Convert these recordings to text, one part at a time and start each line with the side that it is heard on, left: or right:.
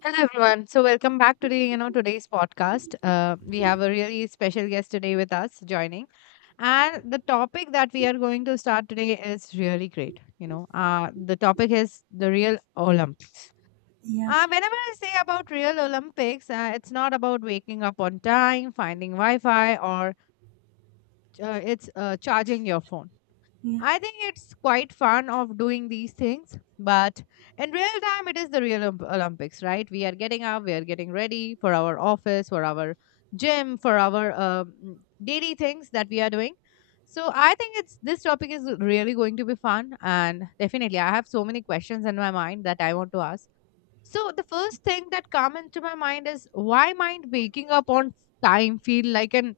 left: Hello, everyone. So welcome back to the you know today's podcast. We have a really special guest today with us joining, and the topic that we are going to start today is really great. You know, the topic is the real Olympics.
right: Yeah,
left: Whenever I say about real Olympics, it's not about waking up on time, finding Wi-Fi, or it's charging your phone.
right: yeah.
left: I think it's quite fun of doing these things, but in real time, it is the real Olympics, right? We are getting up, we are getting ready for our office, for our gym, for our daily things that we are doing. So I think it's this topic is really going to be fun, and definitely, I have so many questions in my mind that I want to ask. So the first thing that come into my mind is why might waking up on time feel like an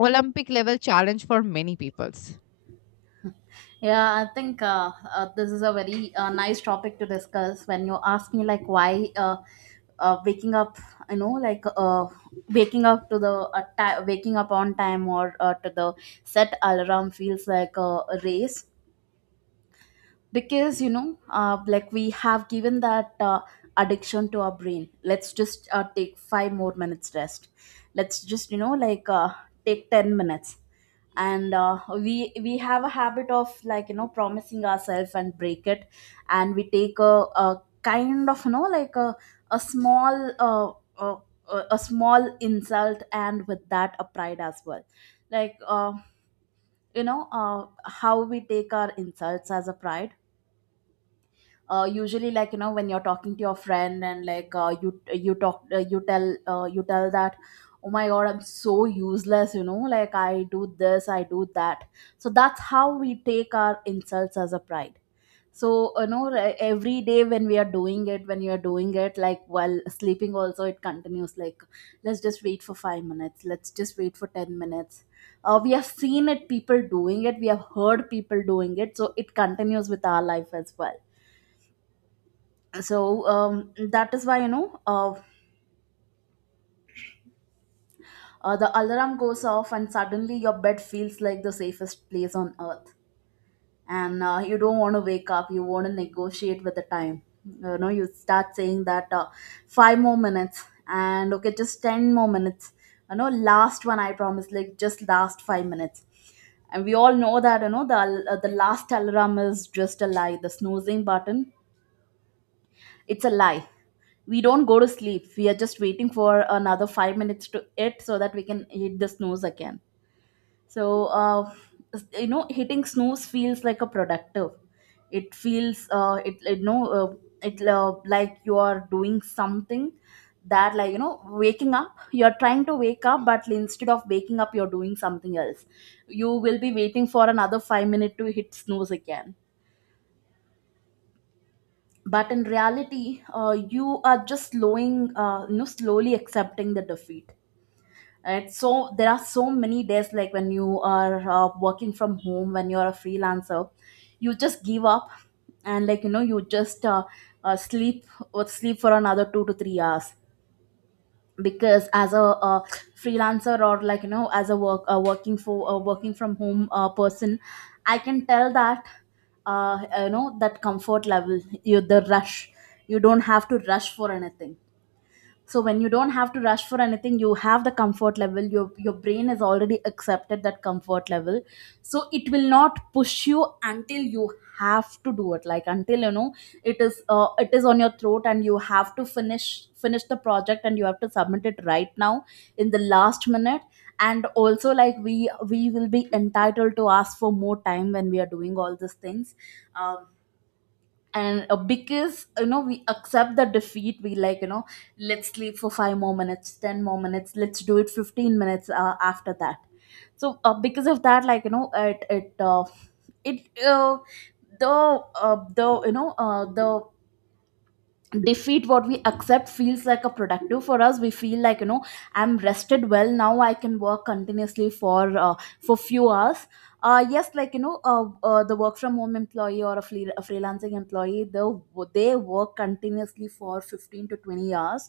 left: Olympic level challenge for many people?
right: Yeah. I think this is a very nice topic to discuss. When you ask me like why waking up, you know, like uh, waking up to the ti waking up on time or to the set alarm feels like a race because like we have given that addiction to our brain. Let's just take five more minutes rest. Let's just take 10 minutes and we have a habit of like you know promising ourselves and break it, and we take a kind of you know like a small uh, uh, a small insult and with that a pride as well, like you know how we take our insults as a pride. Uh, usually like you know when you're talking to your friend and like uh, you talk, you tell that, oh my god, I'm so useless, you know, like I do this, I do that. So that's how we take our insults as a pride. So you know, like every day when we are doing it, when you're doing it, like while sleeping also it continues, like let's just wait for 5 minutes, let's just wait for 10 minutes. We have seen it, people doing it, we have heard people doing it, so it continues with our life as well. So that is why the alarm goes off and suddenly your bed feels like the safest place on earth, and you don't want to wake up, you want to negotiate with the time. You know you start saying that, five more minutes, and okay, just 10 more minutes, you know, last one I promise, like just last 5 minutes. And we all know that you know the last alarm is just a lie. The snoozing button, it's a lie. We don't go to sleep, we are just waiting for another 5 minutes to it so that we can hit the snooze again. So you know, hitting snooze feels like a productive, it feels it you know it like you are doing something, that like you know waking up, you're trying to wake up, but instead of waking up you're doing something else. You will be waiting for another 5 minute to hit snooze again. But in reality, you are just slowing you know, slowly accepting the defeat. Right, so there are so many days like when you are working from home, when you're a freelancer, you just give up and like you know you just sleep, or sleep for another 2 to 3 hours. Because as uh, freelancer, or like you know as a working from home person, I can tell that, you know, that comfort level, you, the rush, you don't have to rush for anything. So when you don't have to rush for anything, you have the comfort level, your brain has already accepted that comfort level. So it will not push you until you have to do it, like until you know it is on your throat and you have to finish the project and you have to submit it right now, in the last minute. And also like we will be entitled to ask for more time when we are doing all these things. Um, and Because you know we accept the defeat, we like you know, let's sleep for 5 more minutes, 10 more minutes, let's do it 15 minutes after that. So because of that, like you know, it it the the the defeat what we accept feels like a productive for us, we feel like you know, I'm rested well, now I can work continuously for few hours. Yes, like you know, the work from home employee or a freelancing employee, they work continuously for 15 to 20 hours.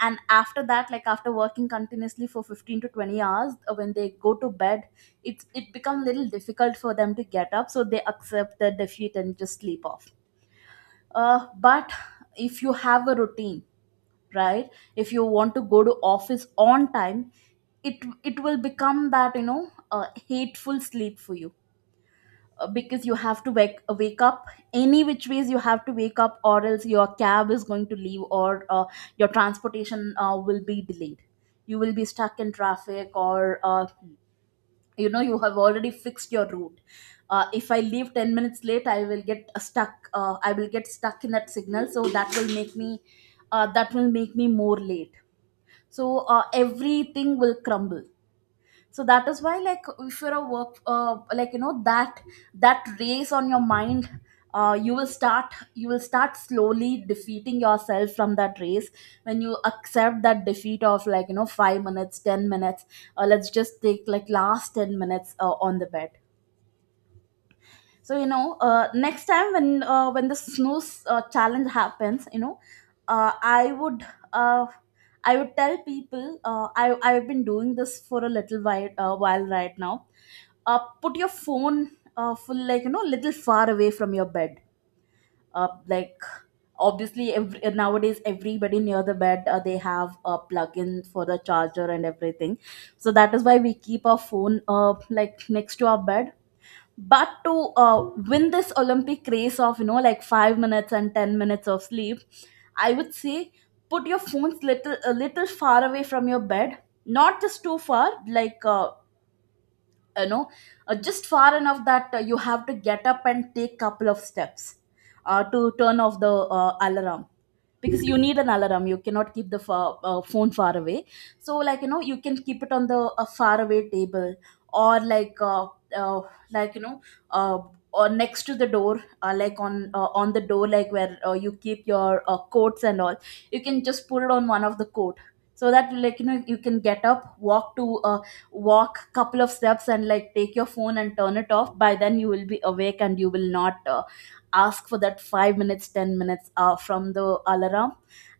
right: And after that, like after working continuously for 15 to 20 hours, when they go to bed, it's it becomes a little difficult for them to get up, so they accept the defeat and just sleep off. But if you have a routine, right, if you want to go to office on time, it it will become that you know hateful sleep for you. Because you have to wake up, any which ways you have to wake up, or else your cab is going to leave, or your transportation will be delayed, you will be stuck in traffic. Or You know, you have already fixed your route. If I leave 10 minutes late, I will get stuck I will get stuck in that signal, so that will make me, that will make me more late. So everything will crumble. So that is why, like if you're a work like you know, that, that race on your mind, you will start, you will start slowly defeating yourself from that race when you accept that defeat of like you know 5 minutes, 10 minutes, let's just take like last 10 minutes on the bed. So you know, next time when the snooze challenge happens, you know, uh, I would uh, I would tell people, I've been doing this for a little while right now. Put your phone full like you know little far away from your bed. Like obviously every, nowadays everybody near the bed, they have a plug-in for the charger and everything. So that is why we keep our phone like next to our bed. But to win this olympic race of you know, like 5 minutes and 10 minutes of sleep, I would say put your phones little a little far away from your bed. Not just too far, like you know just far enough that you have to get up and take couple of steps to turn off the alarm. Because you need an alarm, you cannot keep the phone far away. So like you know, you can keep it on the a far away table, or like uh, like you know uh, or next to the door, like on the door, like where you keep your coats and all. You can just put it on one of the coat. So that like you know you can get up, walk to walk couple of steps, and like take your phone and turn it off. By then you will be awake and you will not ask for that 5 minutes, 10 minutes from the alarm.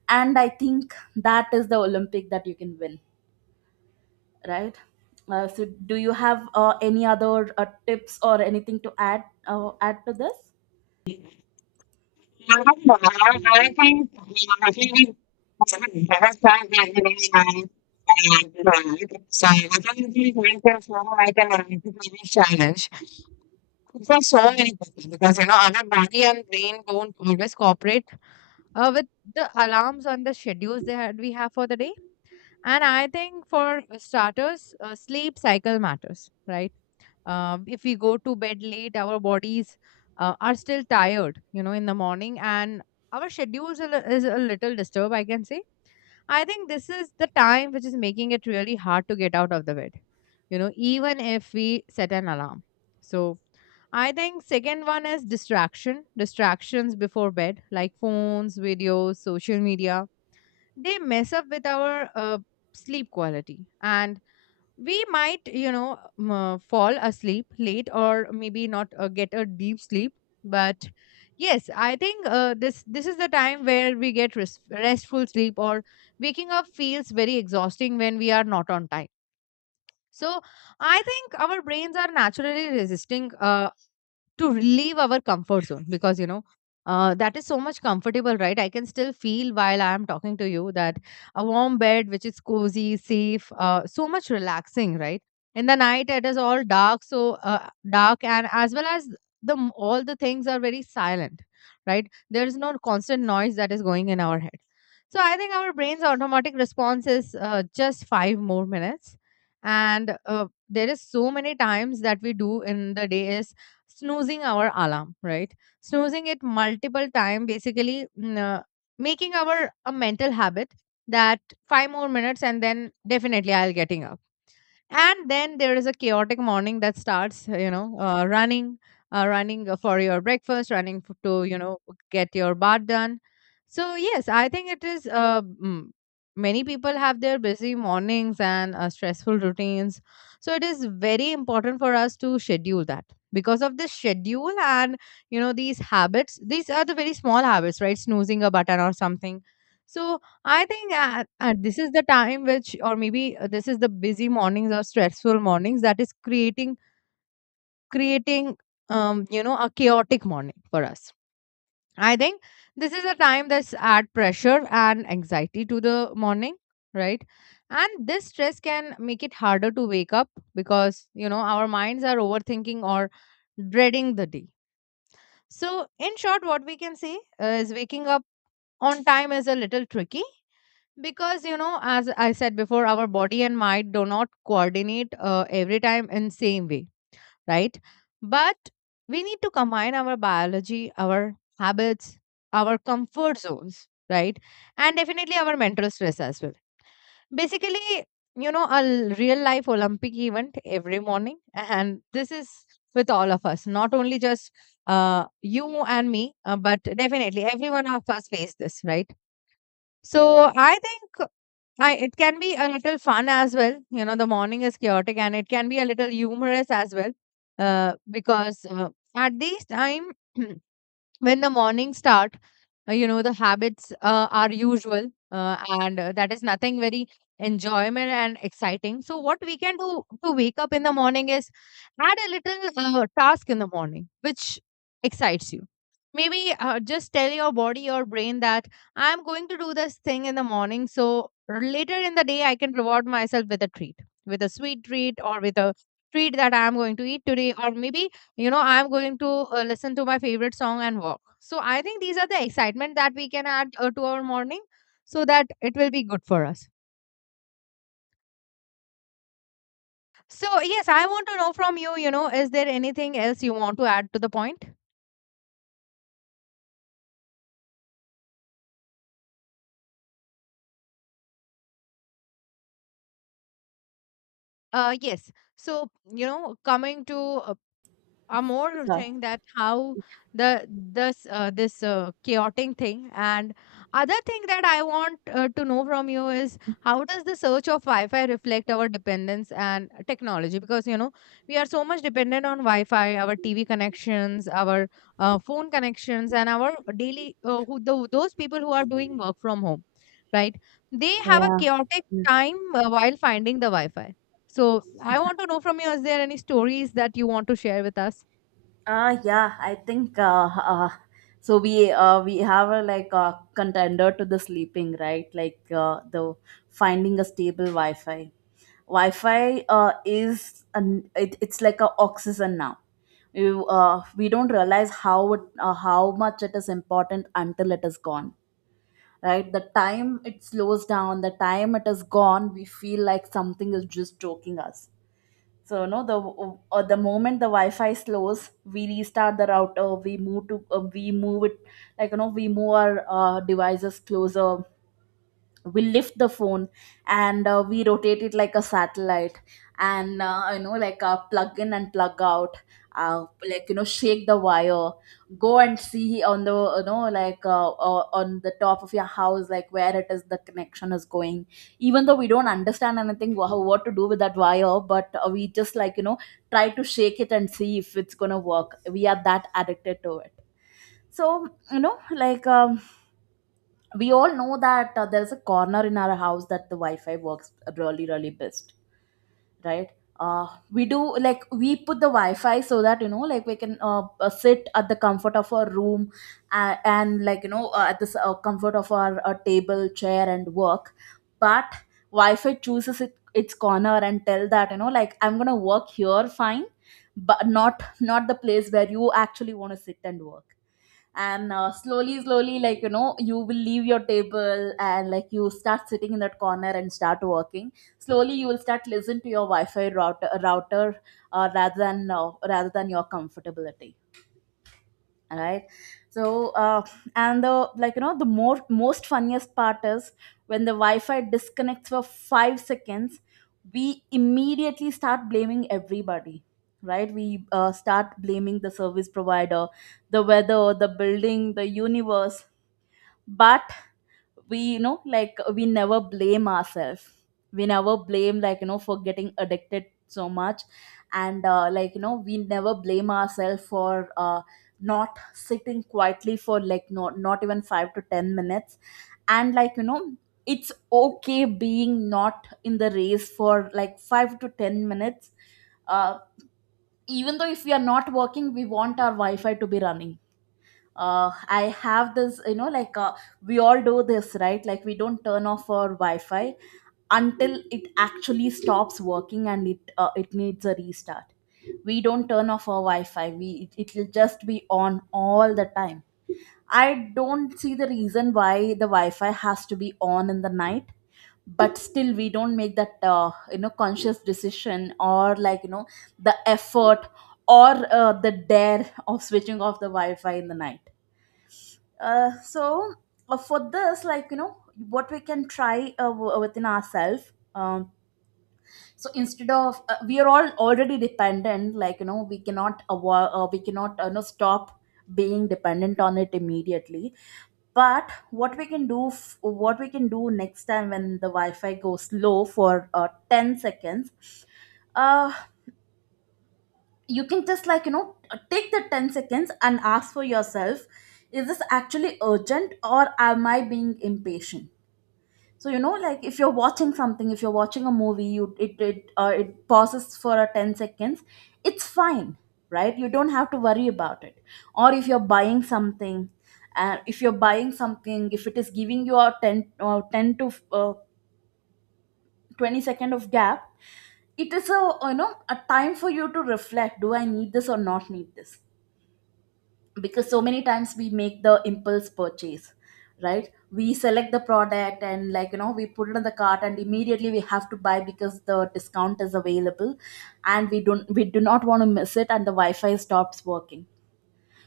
right: And I think that is the olympic that you can win, right? So do you have any other tips or anything to add to this?
left: So I think we going to form like an entrepreneurial challenge. It was so important because you know our body and brain don't always cooperate with the alarms and the schedules they had we have for the day. And I think for starters, sleep cycle matters, right? If we go to bed late, our bodies are still tired, you know, in the morning, and our schedules is a little disturbed, I can say. I think this is the time which is making it really hard to get out of the bed, you know, even if we set an alarm. So, I think second one is distraction, distractions before bed, like phones, videos, social media, they mess up with our sleep quality, and we might, you know, fall asleep late or maybe not get a deep sleep. But yes, I think this is the time where we get restful sleep, or waking up feels very exhausting when we are not on time. So I think our brains are naturally resisting to leave our comfort zone, because you know that is so much comfortable, right? I can still feel while I am talking to you that a warm bed which is cozy, safe, so much relaxing, right? In the night it is all dark, so uh, dark, and as well as all the things are very silent. Right, there is no constant noise that is going in our head. So I think our brain's automatic response is just 5 more minutes. And there is so many times that we do in the day is snoozing our alarm, right? Snoozing it multiple time, basically, making our a mental habit that five more minutes and then definitely I'll getting up. And then there is a chaotic morning that starts, you know, running for your breakfast, running to, you know, get your bath done. So yes, I think it is many people have their busy mornings and stressful routines, so it is very important for us to schedule that. Because of this schedule and you know these habits, these are the very small habits, right? Snoozing a button or something. So I think at this is the time which, or maybe this is the busy mornings or stressful mornings that is creating you know a chaotic morning for us. I think this is a time that's add pressure and anxiety to the morning, right? And this stress can make it harder to wake up because you know our minds are overthinking or dreading the day. So in short, what we can say is waking up on time is a little tricky. Because, you know, as I said before, our body and mind do not coordinate every time in same way, right? But we need to combine our biology, our habits, our comfort zones, right? And definitely our mental stress as well. Basically, you know, a real life Olympic event every morning. And this is with all of us, not only just you and me, but definitely every one of us face this, right? So I think I it can be a little fun as well. You know, the morning is chaotic and it can be a little humorous as well. Because at this time, when the morning start, you know the habits are usual, and that is nothing very enjoyment and exciting. So what we can do to wake up in the morning is add a little task in the morning which excites you. Maybe just tell your body or brain that I'm going to do this thing in the morning, so later in the day I can reward myself with a treat, with a sweet treat, or with a treat that I'm going to eat today. Or maybe, you know, I'm going to listen to my favorite song and walk. So I think these are the excitement that we can add to our morning so that it will be good for us. So yes, I want to know from you, you know, is there anything else you want to add to the point? Uh, yes, so you know, coming to a more
right: Sorry.
left: thing that how the this this chaotic thing and other thing that I want to know from you is how does the search of Wi-Fi reflect our dependence and technology? Because you know we are so much dependent on Wi-Fi, our TV connections, our phone connections, and our daily those people who are doing work from home, right? They have a
right: Yeah.
left: chaotic time while finding the Wi-Fi. So I want to know from you, is there any stories that you want to share with us?
right: Yeah, I think, so, we have a like a contender to the sleeping, right? Like the finding a stable Wi-Fi. Wi-Fi is it's like a oxygen now. We don't realize how how much it is important until it is gone. Right, the time it slows down, the time it is gone, we feel like something is just choking us. So no, the moment the Wi-Fi slows, we restart the router. We move to we move it we move our devices closer. We lift the phone and we rotate it like a satellite, and plug in and plug out. Shake the wire, go and see on the on the top of your house, like where it is the connection is going. Even though we don't understand anything what to do with that wire, but we just try to shake it and see if it's gonna work. We are that addicted to it. So we all know that there's a corner in our house that the wi-fi works really really best, right? We do like we put the wi-fi so that we can sit at the comfort of our room, and like you know at the s- comfort of our table chair and work. But wi-fi chooses its corner and tell that I'm gonna work here fine, but not the place where you actually want to sit and work. And slowly slowly, you will leave your table and like you start sitting in that corner and start working. Slowly you will start listen to your wi-fi router, rather than rather than your comfortability. All right. So and the like you know the more most funniest part is when the wi-fi disconnects for 5 seconds, we immediately start blaming everybody. Right, we start blaming the service provider, the weather, the building, the universe. But we we never blame ourselves. We never blame for getting addicted so much. And we never blame ourselves for not sitting quietly for like no, not even 5 to 10 minutes. And it's okay being not in the race for like 5 to 10 minutes. uh, Even though if we are not working, we want our wi-fi to be running. I have this. We all do this, right? Like we don't turn off our Wi-Fi until it actually stops working and it needs a restart. We don't turn off our Wi-Fi. It'll just be on all the time. I don't see the reason why the Wi-Fi has to be on in the night, but still we don't make that conscious decision, or the effort, or the dare of switching off the Wi-Fi in the night. uh, so for this, what we can try within ourselves. So instead of we are all already dependent, we cannot we cannot stop being dependent on it immediately. But what we can do what we can do next time when the wi-fi goes low for 10 seconds, uh, you can just take the 10 seconds and ask for yourself, is this actually urgent or am I being impatient? So if you're watching something, if you're watching a movie, you it pauses for a 10 seconds, it's fine, right? You don't have to worry about it. Or if you're buying something, if you're buying something, if it is giving you a 10 to 20 second of gap, it is a you know, a time for you to reflect, do I need this or not need this? Because so many times we make the impulse purchase, right? We select the product and we put it in the cart and immediately we have to buy because the discount is available, and we do not want to miss it, and the wi-fi stops working.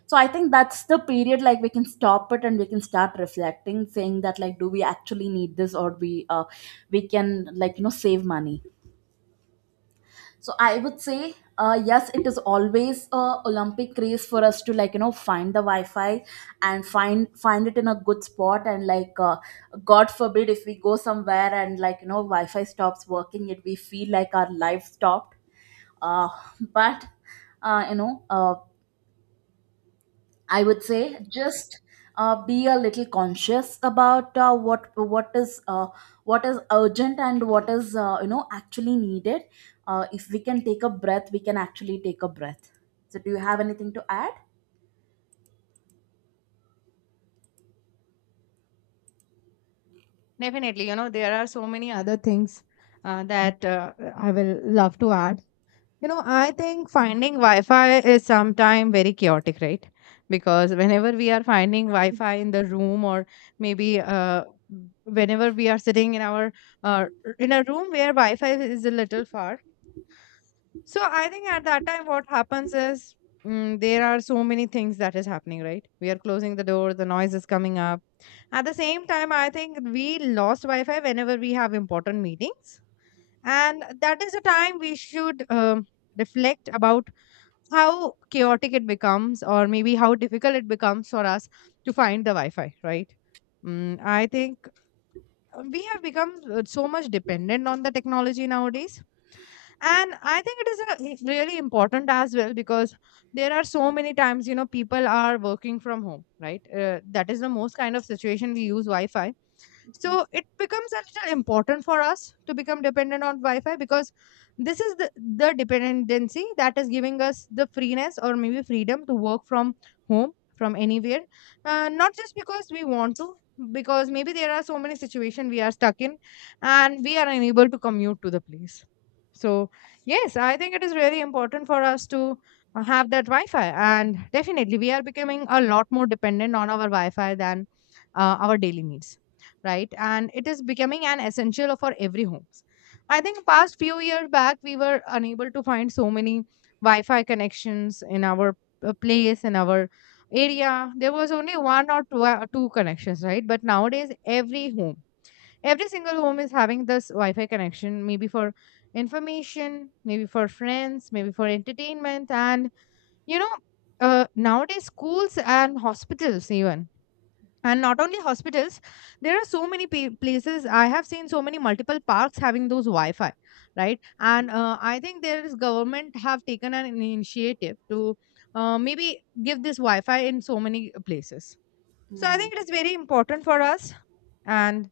right: So I think that's the period like we can stop it and we can start reflecting, saying that like, do we actually need this, or we can save money. So I would say, yes, it is always a Olympic race for us to find the Wi-Fi and find it in a good spot, and God forbid if we go somewhere and Wi-Fi stops working, it we feel like our life stopped. Uh, but uh, you know uh, I would say just be a little conscious about what is urgent and what is actually needed. If we can take a breath, we can actually take a breath. So, do you have anything to add?
left: Definitely, you know, there are so many other things that I will love to add. You know, I think finding Wi-Fi is sometimes very chaotic, right? Because whenever we are finding Wi-Fi in the room, or maybe whenever we are sitting in our uh, in a room where Wi-Fi is a little far, so I think at that time what happens is, there are so many things that is happening, right? We are closing the door, the noise is coming up. At the same time, I think we lost Wi Fi whenever we have important meetings. And that is the time we should reflect about how chaotic it becomes, or maybe how difficult it becomes for us to find the Wi Fi, right? Mm, I think we have become so much dependent on the technology nowadays. And I think it is really important as well, because there are so many times, you know, people are working from home, right? That is the most kind of situation we use Wi Fi. So it becomes a little important for us to become dependent on Wi-Fi, because this is the dependency that is giving us the freeness or maybe freedom to work from home, from anywhere. Uh, not just because we want to, because maybe there are so many situations we are stuck in and we are unable to commute to the place. So yes, I think it is really important for us to have that Wi-Fi. And definitely we are becoming a lot more dependent on our Wi-Fi than our daily needs, right? And it is becoming an essential for every homes. I think past few years back we were unable to find so many Wi-Fi connections in our place, in our area. There was only one or two, two connections, right? But nowadays every home, every single home is having this Wi-Fi connection, maybe for information, maybe for friends, maybe for entertainment, and you know, nowadays schools and hospitals even, and not only hospitals, there are so many places. I have seen so many multiple parks having those Wi-Fi, right? And I think there is government have taken an initiative to maybe give this Wi-Fi in so many places. So I
right: Yeah,
left: think it is very important for us. And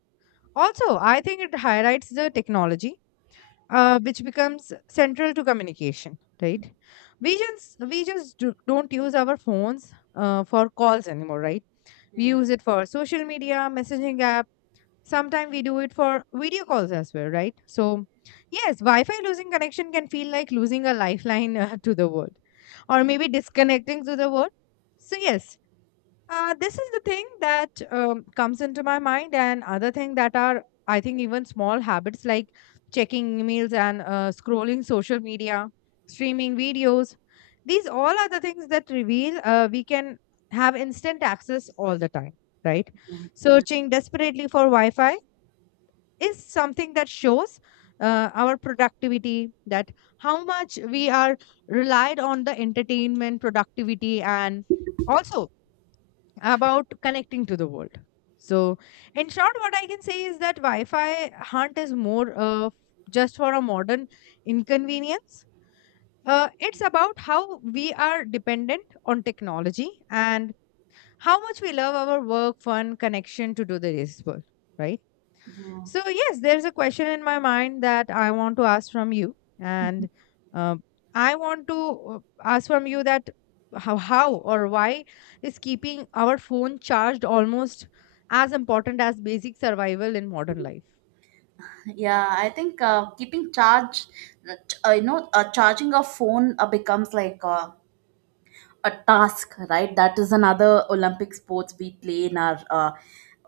left: also I think it highlights the technology which becomes central to communication, right? We just, don't use our phones for calls anymore, right? We
right: yeah,
left: use it for social media, messaging app. Sometimes we do it for video calls as well, right? So yes, Wi Fi losing connection can feel like losing a lifeline to the world, or maybe disconnecting to the world. So yes, this is the thing that comes into my mind. And other thing that are, I think, even small habits like checking emails and scrolling social media, streaming videos. These all are the things that reveal we can have instant access all the time, right?
right: yeah, yeah,
left: Searching desperately for Wi-Fi is something that shows our productivity, that how much we are relied on the entertainment, productivity, and also about connecting to the world. So, in short, what I can say is that Wi Fi hunt is more just for a modern inconvenience. It's about how we are dependent on technology and how much we love our work, fun, connection to do the this world, right?
right: yeah.
left: So, yes, there's a question in my mind that I want to ask from you. And uh, I want to ask from you that how or why is keeping our phone charged almost as important as basic survival in modern life?
right: Yeah. I think keeping charge, charging a phone becomes like a task, right? That is another olympic sports we play in our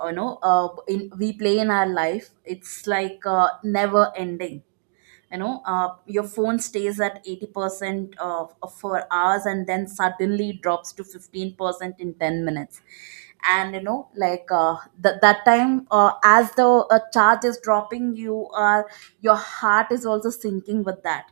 right: you know in we play in our life. It's like never ending. Your phone stays at 80% of for hours and then suddenly drops to 15% in 10 minutes. And that time, as the charge is dropping, your heart is also sinking with that,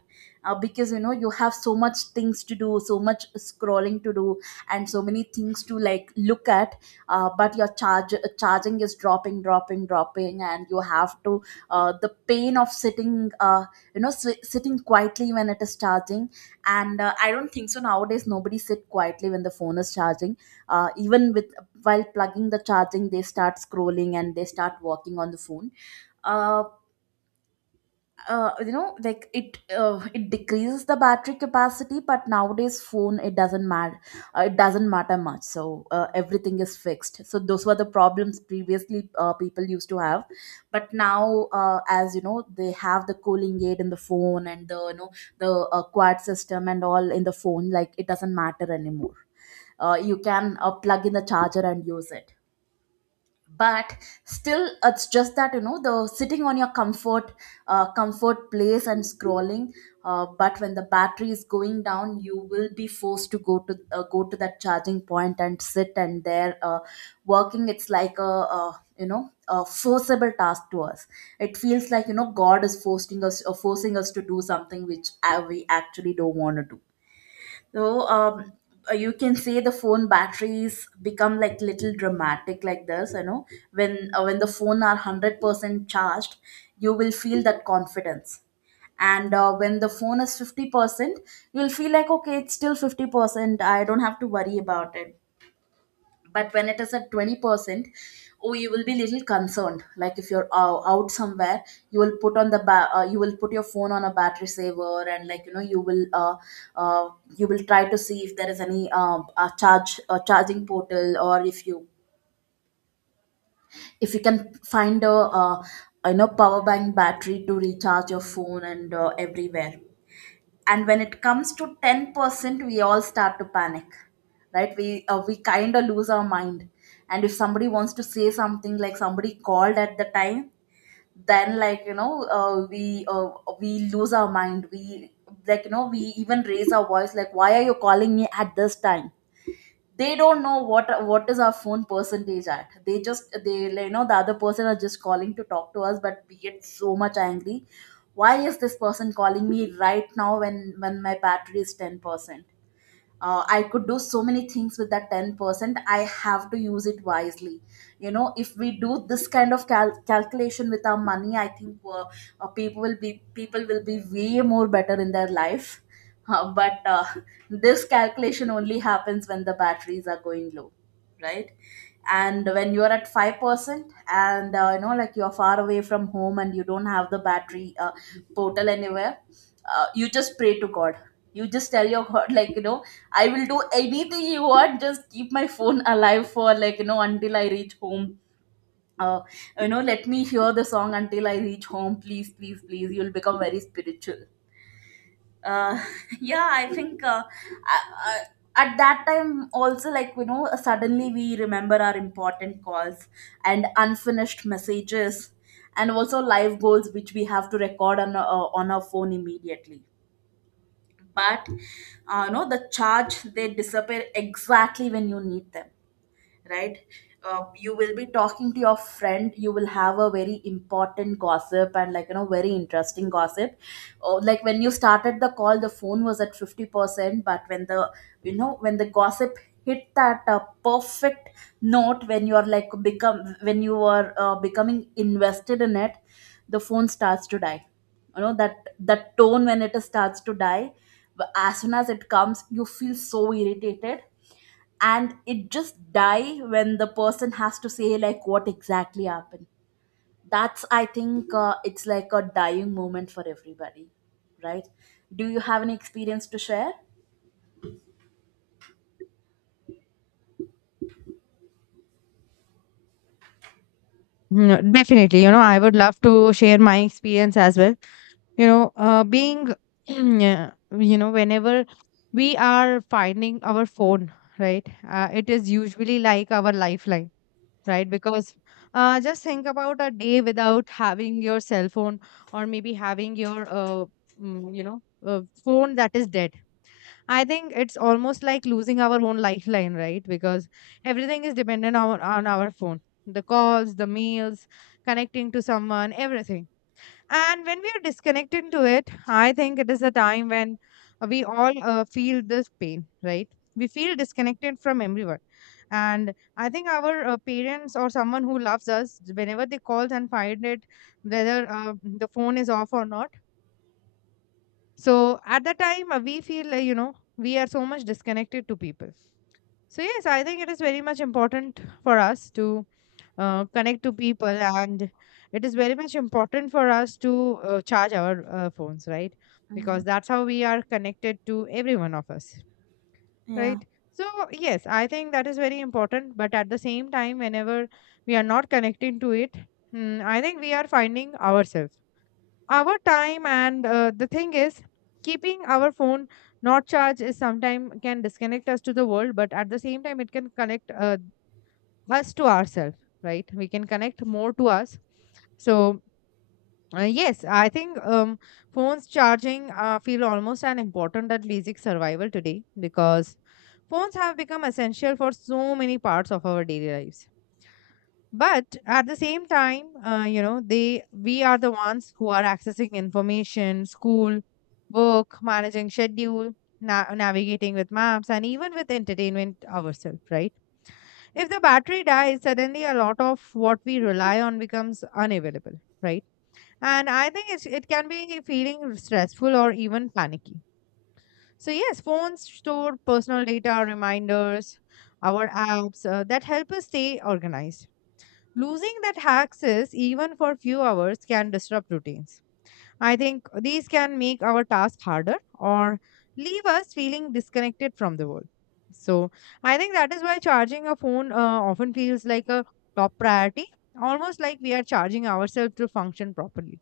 right: because you know you have so much things to do, so much scrolling to do, and so many things to like look at. But your charge charging is dropping, dropping, and you have to the pain of sitting sitting quietly when it is charging. And I don't think so nowadays nobody sit quietly when the phone is charging. Even with while plugging the charging, they start scrolling and they start working on the phone. uh, you know, like it decreases the battery capacity, but nowadays phone it doesn't matter. It doesn't matter much. So everything is fixed, so those were the problems previously people used to have. But now, as you know, they have the cooling aid in the phone and the quad system and all in the phone, like it doesn't matter anymore. You can plug in the charger and use it. But still, it's just that you know the sitting on your comfort place and scrolling. But when the battery is going down, you will be forced to go to go to that charging point and sit and there working. It's like a, uh you know, a forcible task to us. It feels like you know God is forcing us, forcing us to do something which we actually don't want to do. So you can say the phone batteries become like little dramatic like this. You know, when the phone are 100% charged, you will feel that confidence. And when the phone is 50%, you'll feel like okay, it's still 50%, I don't have to worry about it. But when it is at 20%, oh you will be little concerned. Like if you're out somewhere, you will put on the you will put your phone on a battery saver, and uh, you will try to see if there is any charge charging portal, or if you can find a uh, power bank battery to recharge your phone. And everywhere. And when it comes to 10%, we all start to panic, right? We we kind of lose our mind. And if somebody wants to say something, like somebody called at the time, then we lose our mind. We like you know we even raise our voice, like, why are you calling me at this time? They don't know what is our phone percentage at. They just they you know, the other person are just calling to talk to us, but we get so much angry. Why is this person calling me right now when my battery is 10%? I could do so many things with that 10%, I have to use it wisely. You know, if we do this kind of calculation with our money, I think people will be way more better in their life. But this calculation only happens when the batteries are going low, right? And when you're at 5%, and you know like you're far away from home and you don't have the battery portal anywhere, you just pray to God. You just tell your god I will do anything you want, just keep my phone alive for until I reach home. uh, Let me hear the song until I reach home, please please please. You'll become very spiritual. uh, yeah, I think I, I, at that time also, suddenly we remember our important calls and unfinished messages, and also live goals which we have to record on our phone immediately. But no the charge, they disappear exactly when you need them, right? You will be talking to your friend, you will have a very important gossip, and very interesting gossip. Oh, like when you started the call the phone was at 50%, but when the you know when the gossip hit that perfect note, when you are becoming invested in it, the phone starts to die. You know that tone when it starts to die. But as soon as it comes, you feel so irritated. And it just die when the person has to say like what exactly happened. That's, I think it's like a dying moment for everybody, right? Do you have any experience to share?
left: No, definitely. You know, I would love to share my experience as well. You know, yeah, you know, whenever we are finding our phone, right, it is usually like our lifeline, right? Because just think about a day without having your cell phone, or maybe having your mm, you know phone that is dead. I think it's almost like losing our own lifeline, right? Because everything is dependent on our phone, the calls, the meals, connecting to someone, everything. And when we are disconnected to it, I think it is a time when we all feel this pain, right? We feel disconnected from everyone. And I think our parents or someone who loves us, whenever they call and find it, whether the phone is off or not. So at that time, we feel, you know, we are so much disconnected to people. So yes, I think it is very much important for us to connect to people, and it is very much important for us to charge our phones, right?
right: Mhm.
left: Because that's how we are connected to every one of us,
right: Yeah.
left: right? So yes, I think that is very important. But at the same time, whenever we are not connecting to it, mm, I think we are finding ourselves, our time, and the thing is, keeping our phone not charged is sometimes can disconnect us to the world, but at the same time it can connect us to ourselves, right? We can connect more to us. So yes, I think phones charging feel almost an important at basic survival today, because phones have become essential for so many parts of our daily lives. But at the same time you know, they we are the ones who are accessing information, school, work, managing schedule, navigating with maps, and even with entertainment ourselves, right? If the battery dies suddenly, a lot of what we rely on becomes unavailable, right? And I think it can be feeling stressful or even panicky. So yes, phones store personal data, reminders, our apps that help us stay organized. Losing that access, even for few hours, can disrupt routines. I think these can make our task harder or leave us feeling disconnected from the world. So, I think that is why charging a phone often feels like a top priority, almost like we are charging ourselves to function properly.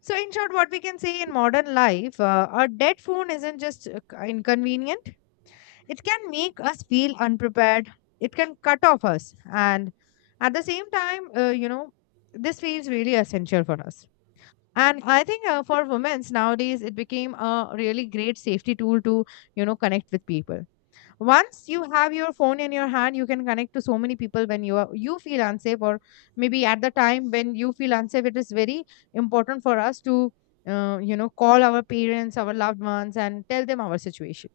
left: So, in short, what we can say in modern life, a dead phone isn't just inconvenient, it can make us feel unprepared. It can cut off us. And at the same time, you know, this feels really essential for us. And I think for women nowadays, it became a really great safety tool to, you know, connect with people. Once you have your phone in your hand, you can connect to so many people when you are, you feel unsafe, or maybe at the time when you feel unsafe, it is very important for us to, you know, call our parents, our loved ones, and tell them our situation,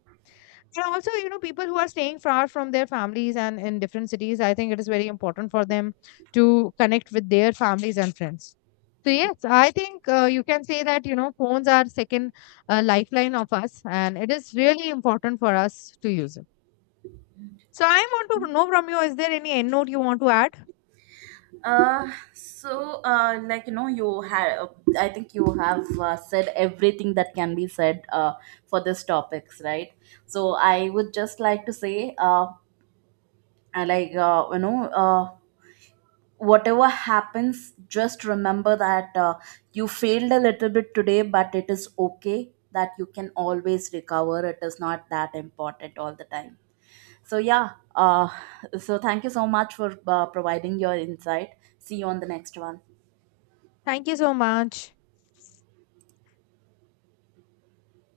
left: and also, you know, people who are staying far from their families and in different cities, I think it is very important for them to connect with their families and friends. So, yes, I think you can say that, you know, phones are second lifeline of us, and it is really important for us to use it. So, I want to know from you, is there any end note you want to add?
right: uh so, you have, I think you have said everything that can be said for this topics, right? So I would just like to say I whatever happens, just remember that you failed a little bit today, but it is okay that you can always recover. It is not that important all the time. So, yeah, thank you so much for providing your insight. See you on the next one.
left: Thank you so much.